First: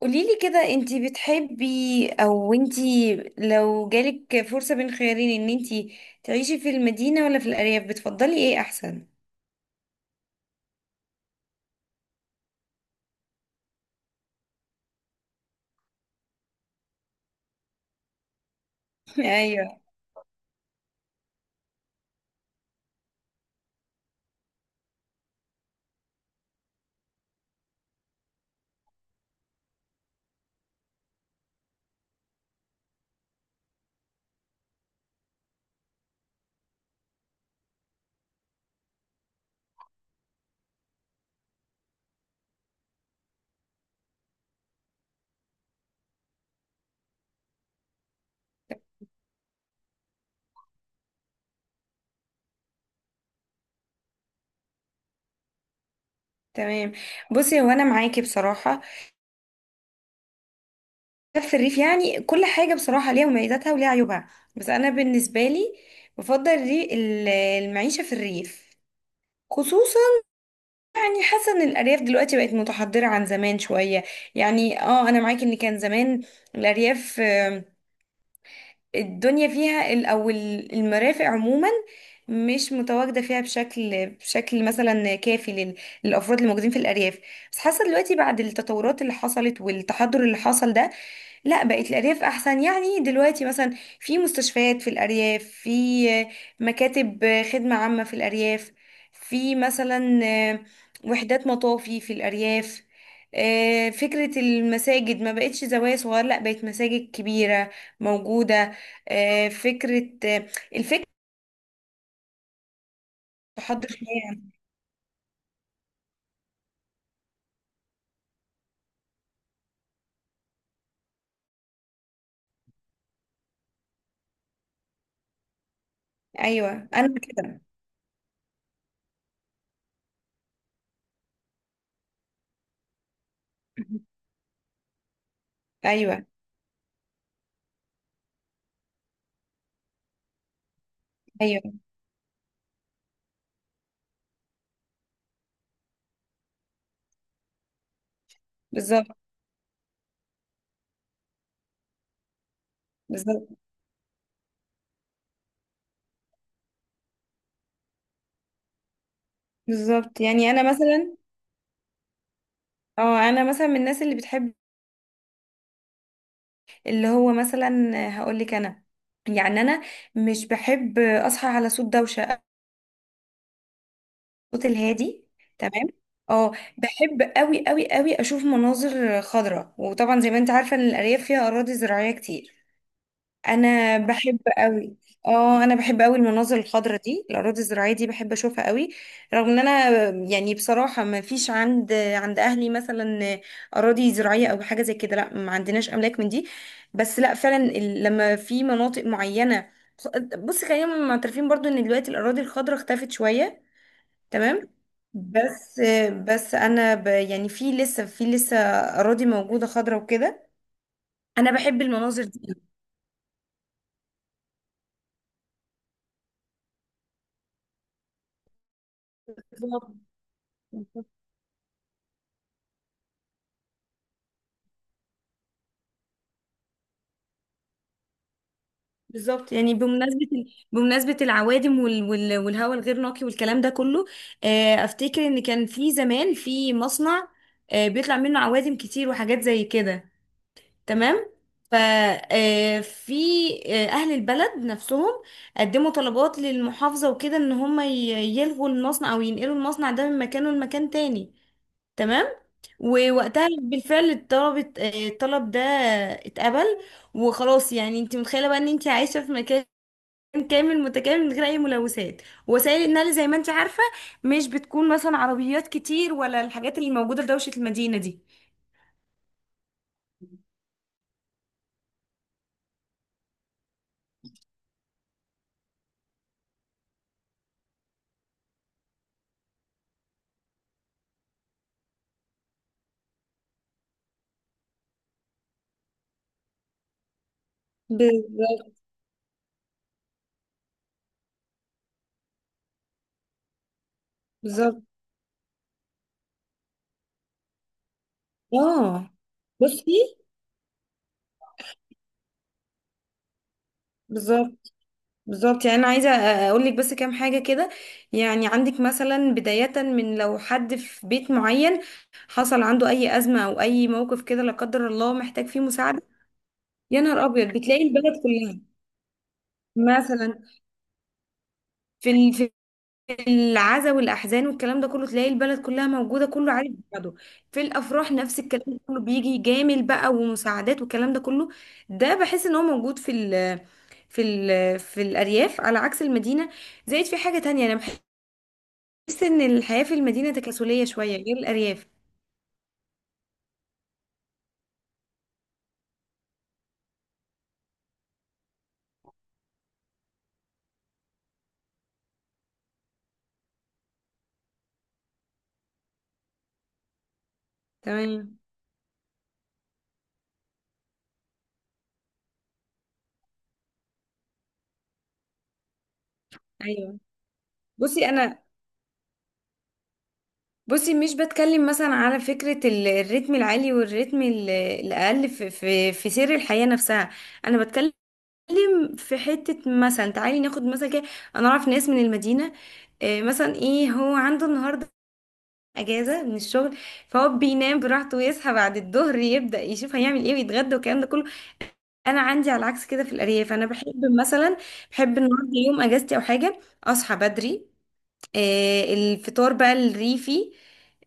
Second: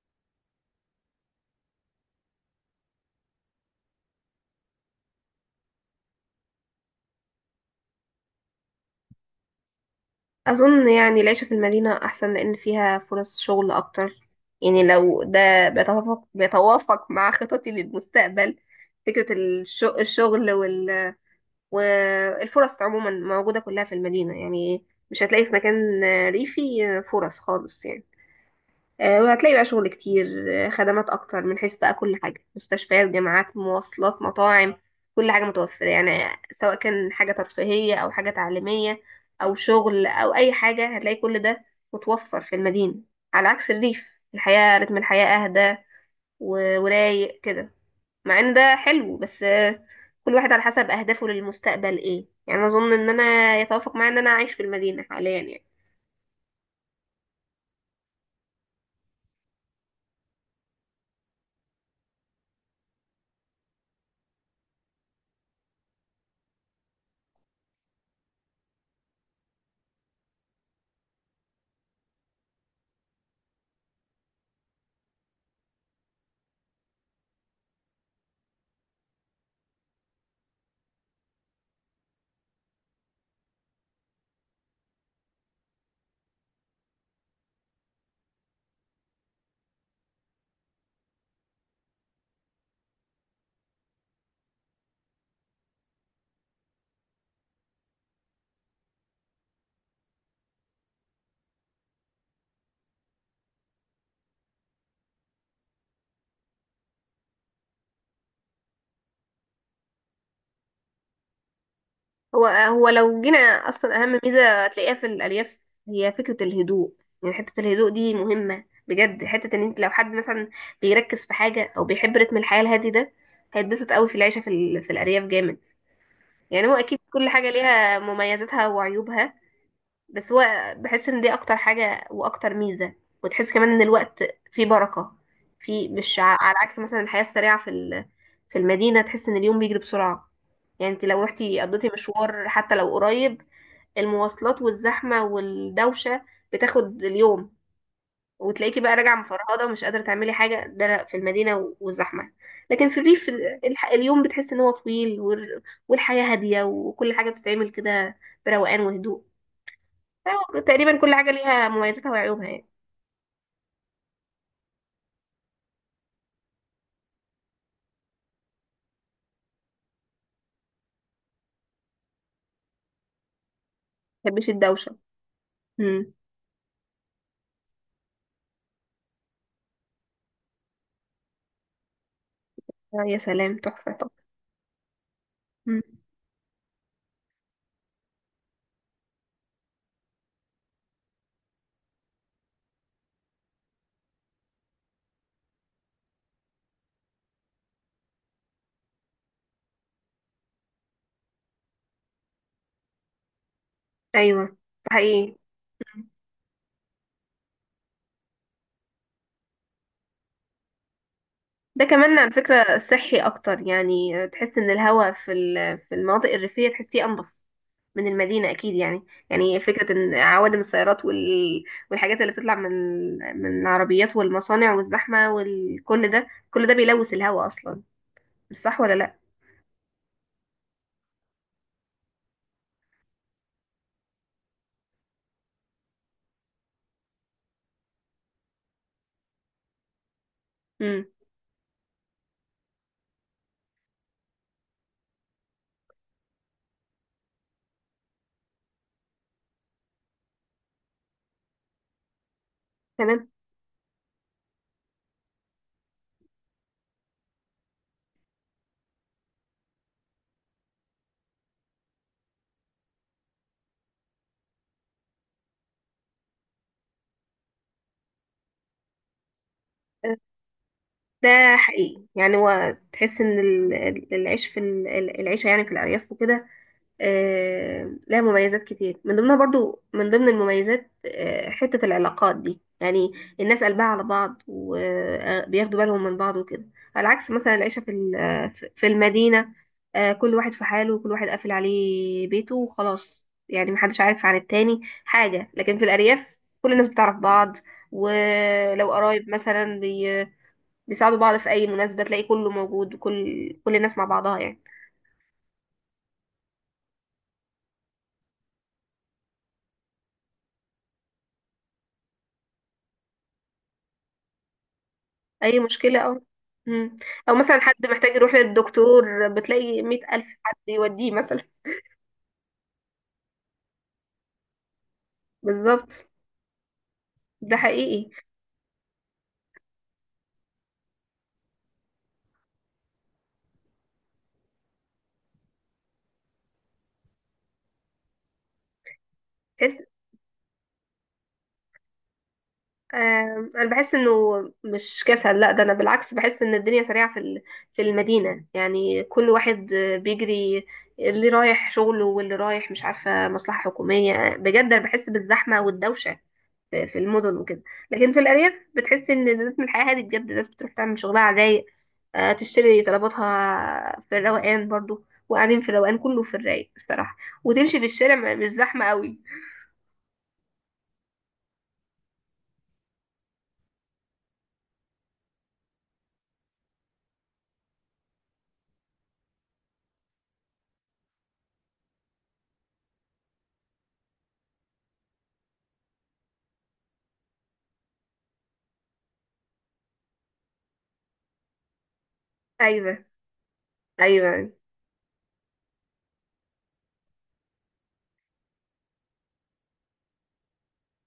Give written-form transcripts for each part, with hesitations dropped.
قوليلي كده، انتي بتحبي او انتي لو جالك فرصة بين خيارين ان انتي تعيشي في المدينة ولا في الأرياف، بتفضلي ايه احسن؟ أظن يعني العيشة في المدينة أحسن لأن فيها فرص شغل أكتر. يعني لو ده بيتوافق مع خططي للمستقبل، فكرة ايوه. الشغل والفرص عموما موجودة كلها في المدينة. يعني مش هتلاقي في مكان ريفي فرص خالص يعني. وهتلاقي بقى شغل كتير، خدمات اكتر، من حيث بقى كل حاجه: مستشفيات، جامعات، مواصلات، مطاعم. كل حاجه متوفره يعني، سواء كان حاجه ترفيهيه او حاجه تعليميه او شغل او اي حاجه، هتلاقي كل ده متوفر في المدينه. على عكس الريف، الحياه رتم الحياه اهدى ورايق كده. مع ان ده حلو بس، كل واحد على حسب اهدافه للمستقبل ايه يعني. اظن ان انا يتوافق معايا ان انا اعيش في المدينه حاليا يعني. تمام. بصي، هو انا معاكي بصراحة، في الريف يعني كل حاجة بصراحة ليها مميزاتها وليها عيوبها، بس انا بالنسبة لي بفضل المعيشة في الريف، خصوصا يعني حاسه ان الارياف دلوقتي بقت متحضره عن زمان شويه. يعني اه انا معاكي ان كان زمان الارياف، الدنيا فيها المرافق عموما مش متواجده فيها بشكل مثلا كافي للافراد الموجودين في الارياف. بس حاسه دلوقتي بعد التطورات اللي حصلت والتحضر اللي حصل ده، لا بقت الأرياف أحسن. يعني دلوقتي مثلا في مستشفيات في الأرياف، في مكاتب خدمة عامة في الأرياف، في مثلا وحدات مطافي في الأرياف. فكرة المساجد ما بقتش زوايا صغيرة، لا بقت مساجد كبيرة موجودة. آه، فكرة الفكرة هو لو جينا تحضر اصلا، اهم شوية. ميزه هتلاقيها في الالياف هي فكره الهدوء. يعني حته الهدوء دي مهمه بجد، حته ان انت لو حد مثلا بيركز في حاجه او بيحب رتم الحياه الهادي ده، هيتبسط قوي في العيشه في الارياف جامد. يعني هو أيوة اكيد أنا كل حاجه كده. ليها مميزاتها وعيوبها، بس هو بحس ان دي اكتر حاجة واكتر ميزة. وتحس كمان ان الوقت فيه بركة، في مش أيوة. على عكس مثلا الحياة السريعة في المدينة. تحس ان اليوم بيجري بسرعة. يعني انت لو رحتي أيوة. قضيتي مشوار حتى لو قريب، المواصلات والزحمة والدوشة بتاخد اليوم، وتلاقيكي بقى بالظبط. راجعة مفرهدة ومش قادرة تعملي حاجة. ده لا، في المدينة والزحمة. لكن في الريف بالظبط. اليوم بتحس ان هو طويل والحياة هادية وكل حاجة بتتعمل كده بروقان وهدوء. بالظبط يعني أيوة، أنا تقريبا كل مثلا، حاجة ليها مميزاتها وعيوبها يعني. اه أنا مثلا من الناس اللي بتحب، اللي هو مثلا، هقول لك انا يعني انا مش بحب اصحى على صوت دوشه، ما بحبش صوت الدوشة. الهادي. تمام. امم اه بحب قوي قوي قوي اشوف مناظر خضراء، وطبعا زي ما انت عارفه ان الارياف فيها اراضي زراعيه كتير. يا سلام، تحفة انا تحفة. بحب قوي. اه انا مم. بحب قوي المناظر الخضراء دي، الاراضي الزراعيه دي بحب اشوفها قوي، رغم ان انا يعني بصراحه ما فيش عند اهلي مثلا اراضي زراعيه او حاجه زي كده. لا، ما عندناش املاك من دي، بس لا فعلا لما في مناطق معينه. بص، خلينا معترفين برضو ان دلوقتي الاراضي الخضراء اختفت شويه. أيوة، ده تمام. حقيقي. بس مم. بس انا يعني في لسه اراضي موجوده خضراء وكده. انا بحب ده كمان على المناظر فكرة صحي أكتر يعني. تحس إن الهواء في المناطق الريفية تحسيه أنظف من المدينة أكيد يعني. يعني دي. فكرة إن عوادم السيارات والحاجات اللي بتطلع من العربيات والمصانع والزحمة وكل ده، كل ده بيلوث الهواء أصلا. مش صح ولا لأ؟ بالظبط يعني بمناسبة العوادم والهواء الغير نقي والكلام ده كله، أفتكر إن كان في زمان في مصنع، بيطلع منه عوادم كتير وحاجات زي كده. مم. تمام. ف آه، في آه، أهل البلد نفسهم قدموا طلبات للمحافظة وكده إن هم يلغوا المصنع أو ينقلوا المصنع ده من مكانه لمكان تاني. تمام. تمام. ووقتها بالفعل الطلب ده اتقبل. وخلاص، يعني انت متخيله بقى ان انت عايشه في مكان كامل متكامل من غير اي ملوثات، وسائل النقل زي ما انت عارفه مش بتكون مثلا عربيات كتير، ولا الحاجات اللي موجوده في دوشه المدينه دي. ده حقيقي يعني، هو تحس ان العيش العيشه يعني في الارياف وكده لها مميزات كتير. من ضمنها، برضو من ضمن المميزات، حته العلاقات دي يعني. الناس قلبها على بعض، وبياخدوا بالهم من بعض وكده، على عكس مثلا العيشه في ال- آه، في بالظبط. في المدينه. كل واحد في حاله، وكل واحد قافل عليه بيته وخلاص يعني. محدش عارف عن التاني بالظبط. حاجه، لكن في الارياف كل الناس بتعرف بعض. ولو اه. قرايب مثلا، بصي. بيساعدوا بعض في اي مناسبه، تلاقي كله موجود وكل الناس مع بعضها يعني. بالظبط. بالظبط يعني انا عايزه اقول لك بس كام حاجه كده. يعني عندك مثلا بدايه من لو حد في بيت معين حصل عنده اي ازمه او اي موقف كده، لا قدر الله، محتاج فيه اي مشكله مساعده، او... مم. يا نهار او ابيض مثلا حد بتلاقي البلد محتاج يروح كلها. للدكتور، بتلاقي مئة الف مثلا حد يوديه مثلا. في العزا والاحزان والكلام ده كله، تلاقي البلد كلها بالظبط. موجوده، كله عارف بعضه. ده في حقيقي. الافراح نفس الكلام ده كله، بيجي جامل بقى ومساعدات والكلام ده كله، ده بحس ان هو موجود في الارياف على عكس المدينه. زائد في حاجه تانية، انا بحس ان تحس. الحياه في المدينه تكاسليه شويه غير الارياف. انا بحس انه مش كسل. لا ده انا بالعكس بحس ان الدنيا سريعه في المدينه. يعني كل واحد بيجري، اللي رايح شغله واللي رايح مش عارفه مصلحه حكوميه بجد. انا بحس بالزحمه والدوشه في المدن وكده. لكن في تمام. الأرياف بتحس إن رتم الحياة هادي بجد، الناس بتروح تعمل شغلها على الرايق. تشتري طلباتها في الروقان، برضو وقاعدين في الروقان، كله في الرايق ايوه. بصراحة. وتمشي في بصي الشارع انا مش زحمة قوي. بصي مش بتكلم مثلا على الريتم العالي الاقل في سير الحياه نفسها. انا بتتكلم في حتة مثلا، تعالي ناخد مثلا كده. انا اعرف ناس من المدينة، مثلا ايه هو عنده النهاردة اجازة من الشغل، فهو بينام براحته ويصحى بعد الظهر، يبدأ يشوف هيعمل ايه ويتغدى والكلام ده كله. انا عندي على العكس كده، أيوة. في الارياف انا بحب أيوة. مثلا، بحب النهارده يوم اجازتي او حاجة اصحى بدري. الفطار بقى الريفي،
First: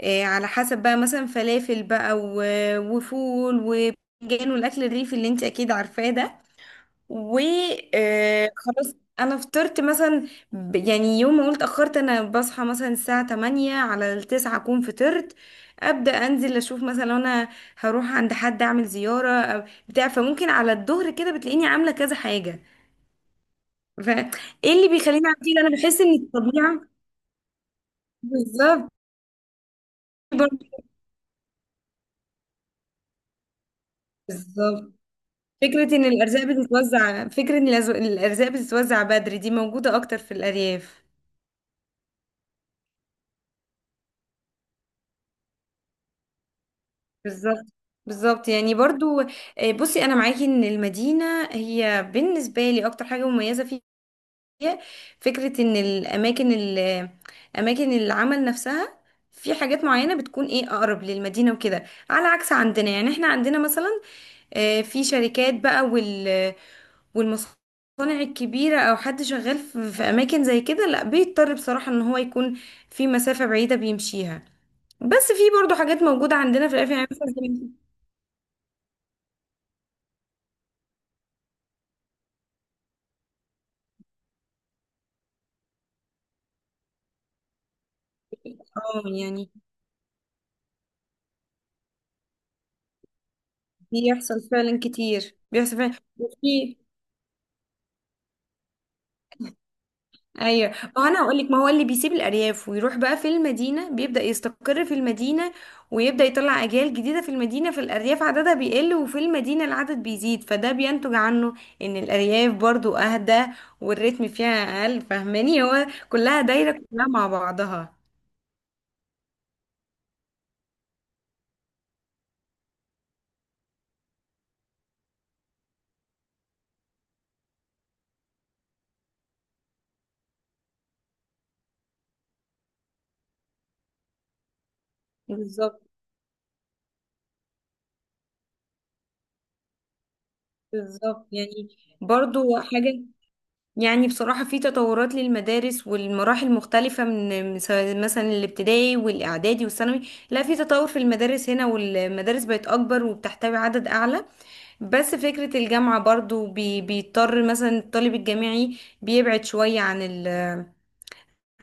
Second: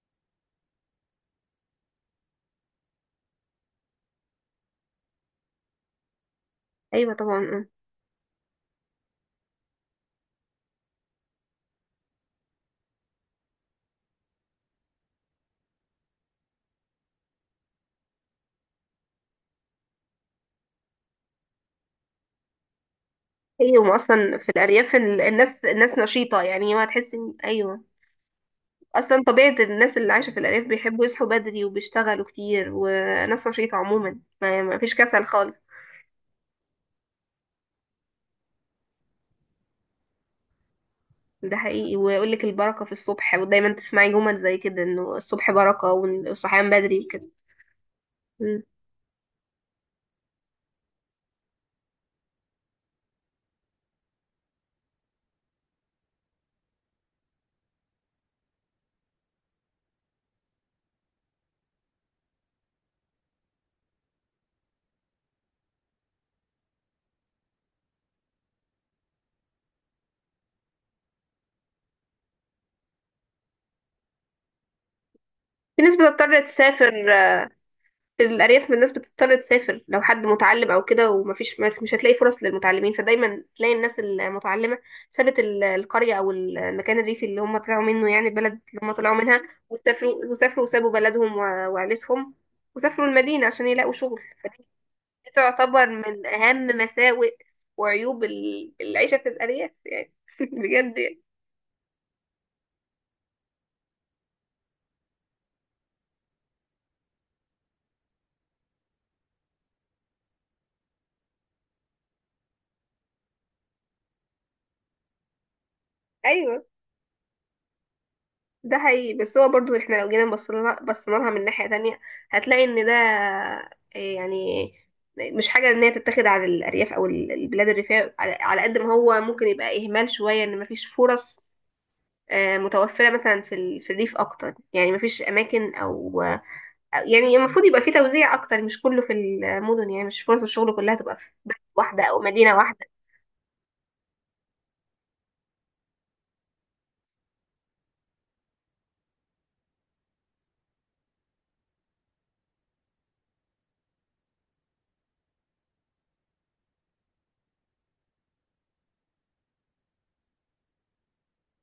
على حسب بقى مثلا فلافل بقى وفول وباذنجان والاكل الريفي اللي انت اكيد عارفاه ده. أيوة، طبعا آه. وخلاص، انا فطرت مثلا يعني يوم ما قلت اتاخرت انا بصحى مثلا الساعه 8 على التسعة اكون فطرت. ابدا انزل اشوف مثلا لو انا هروح عند حد اعمل زياره أو بتاع، فممكن على الظهر كده بتلاقيني عامله كذا حاجه. أيوة فايه أصلا في اللي الأرياف، ال- بيخليني اعمل الناس كده؟ انا الناس بحس ان نشيطة يعني. ما الطبيعه. تحس إن... أيوة. بالظبط. أصلا طبيعة الناس اللي عايشة في الأرياف برضه- بيحبوا يصحوا بدري وبيشتغلوا كتير، وناس نشيطة عموما. ما فيش بالظبط كسل خالص. فكره ان الارزاق بتتوزع، فكره ان الارزاق بتتوزع بدري دي موجوده اكتر في الارياف. ده حقيقي. ويقول لك البركة في الصبح، ودايما تسمعي جمل زي كده، انه الصبح بركة والصحيان بدري وكده. بالظبط. بالظبط مم. يعني برضو. بصي انا معاكي ان المدينه هي بالنسبه لي اكتر حاجه مميزه فيها فكره ان اماكن العمل نفسها، في حاجات معينه بتكون ايه اقرب للمدينه وكده، على عكس عندنا، يعني احنا عندنا مثلا، في شركات بقى والمصانع الكبيره او حد شغال في اماكن زي كده، لا بيضطر بصراحه ان هو يكون في مسافه بعيده بيمشيها. بس في برضو في ناس حاجات موجوده بتضطر عندنا في الافياء يعني تسافر. مثلا. في الأرياف من الناس بتضطر تسافر. لو حد متعلم أو كده ومفيش، مش هتلاقي فرص للمتعلمين، فدايما تلاقي الناس المتعلمة سابت القرية أو المكان الريفي اللي هم طلعوا منه، يعني البلد اللي هم اه طلعوا منها. يعني وسافروا وسابوا بلدهم وعيلتهم، وسافروا المدينة عشان يلاقوا شغل. بيحصل فعلا كتير، بيحصل تعتبر فعلا، من أهم وفي. مساوئ وعيوب العيشة في الأرياف يعني. ايوه. بجد يعني. وانا هقول لك، ما هو اللي بيسيب الارياف ويروح بقى في المدينه بيبدا يستقر في المدينه ويبدا يطلع اجيال جديده في المدينه، في الارياف عددها بيقل وفي المدينه العدد بيزيد، فده بينتج عنه ان الارياف برضو اهدى، والريتم فيها اقل. فاهماني، هو كلها أيوه، دايره كلها مع بعضها. ده حقيقي. بس هو برضو احنا لو جينا بصينا لها من ناحية تانية، هتلاقي ان ده إيه يعني. مش حاجة ان هي تتاخد على الأرياف أو البلاد الريفية، على على قد ما هو ممكن يبقى إهمال شوية ان مفيش فرص متوفرة مثلا في الريف أكتر. يعني مفيش أماكن، بالظبط. يعني المفروض يبقى في توزيع أكتر، مش كله في المدن. يعني مش فرص الشغل كلها تبقى بالظبط في يعني واحدة أو مدينة برضو واحدة. حاجه، يعني بصراحة في تطورات للمدارس والمراحل مختلفة من سواء مثلا الابتدائي والإعدادي والثانوي. لا، في تطور في المدارس هنا، والمدارس بقت أكبر وبتحتوي عدد أعلى. بس فكرة الجامعة برضو بيضطر مثلا الطالب الجامعي بيبعد شوية عن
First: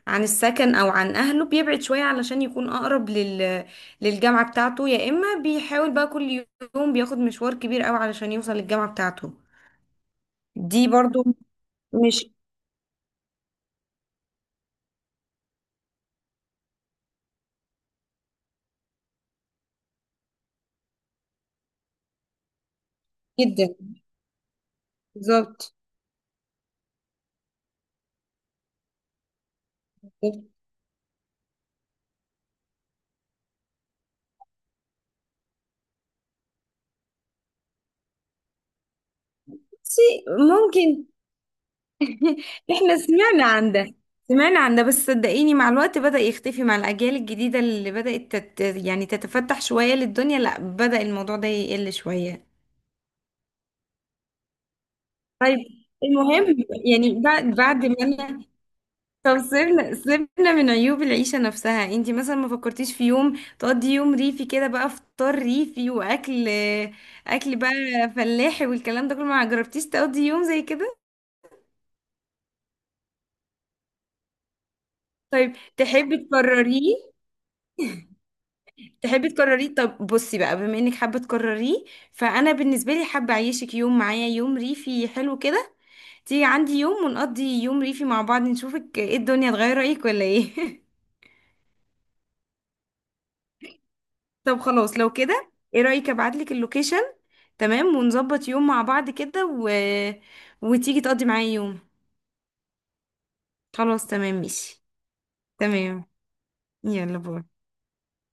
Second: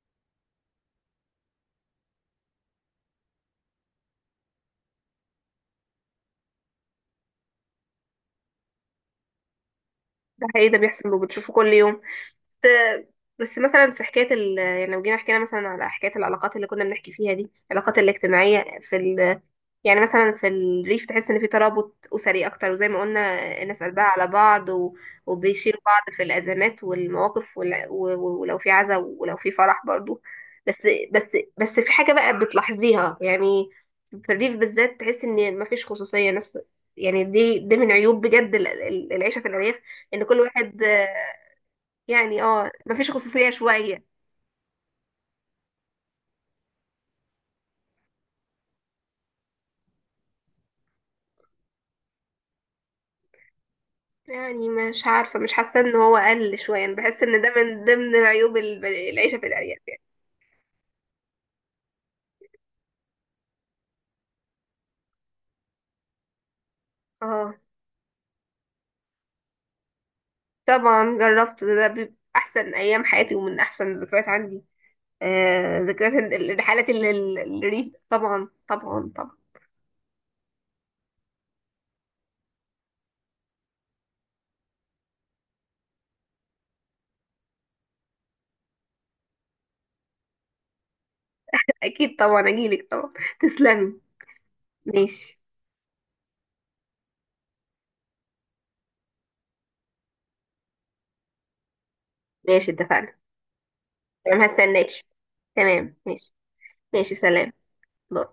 عن السكن أو عن أهله، بيبعد شوية علشان يكون أقرب للجامعة بتاعته، يا إما بيحاول بقى كل يوم بياخد مشوار كبير أوي علشان يوصل للجامعة بتاعته. ده حقيقي، ده دي بيحصل برضو. وبتشوفه كل يوم. مش. بس مثلا في حكايه يعني لو جينا حكينا مثلا على حكايه العلاقات اللي كنا بنحكي فيها دي، العلاقات الاجتماعيه في يعني مثلا في الريف تحس ان في ترابط اسري اكتر، وزي ما قلنا جدا. الناس قلبها على بعض بالظبط. وبيشيلوا بعض في الازمات والمواقف ولو في عزا ولو في فرح برضو. بس. بس في حاجه بقى بتلاحظيها يعني. في الريف بالذات تحس ان مفيش خصوصيه ناس. يعني دي من عيوب بجد العيشه في الارياف، ان شيء كل واحد... ممكن. يعني احنا مفيش سمعنا خصوصية عن ده، شوية. سمعنا عن ده، بس صدقيني مع الوقت بدأ يختفي مع الأجيال الجديدة اللي بدأت يعني تتفتح شوية للدنيا، لا بدأ الموضوع ده يقل شوية. يعني مش عارفة، مش طيب. حاسة ان هو المهم، قل شوية. انا يعني بحس ان بعد ده من بعد ما ضمن انا، عيوب طب العيشة في الأرياف سيبنا يعني. سيبنا من عيوب العيشة نفسها، انتي مثلا ما فكرتيش في يوم تقضي يوم ريفي كده، بقى فطار ريفي وأكل، اه، أكل بقى فلاحي والكلام ده كله، ما جربتيش تقضي يوم زي كده؟ طبعا جربت. ده بيبقى احسن ايام حياتي ومن احسن الذكريات عندي. طيب ذكريات تحبي الرحلات تكرريه؟ الريف. طبعا طبعا طبعا. طب بصي بقى بما انك حابه تكرريه، فانا بالنسبه لي حابه اعيشك يوم معايا، يوم ريفي حلو كده، تيجي عندي يوم ونقضي يوم ريفي مع بعض، نشوفك ايه الدنيا تغير رايك ولا ايه. اكيد، طبعا اجيلك طبعا. تسلمي. طب خلاص، لو ماشي. كده ايه رايك ابعتلك اللوكيشن. تمام، ونظبط يوم مع بعض كده وتيجي تقضي معايا يوم. ماشي اتفقنا. خلاص تمام تمام، ماشي. هستناكي. تمام تمام. ماشي. ماشي يلا سلام. باي. باي.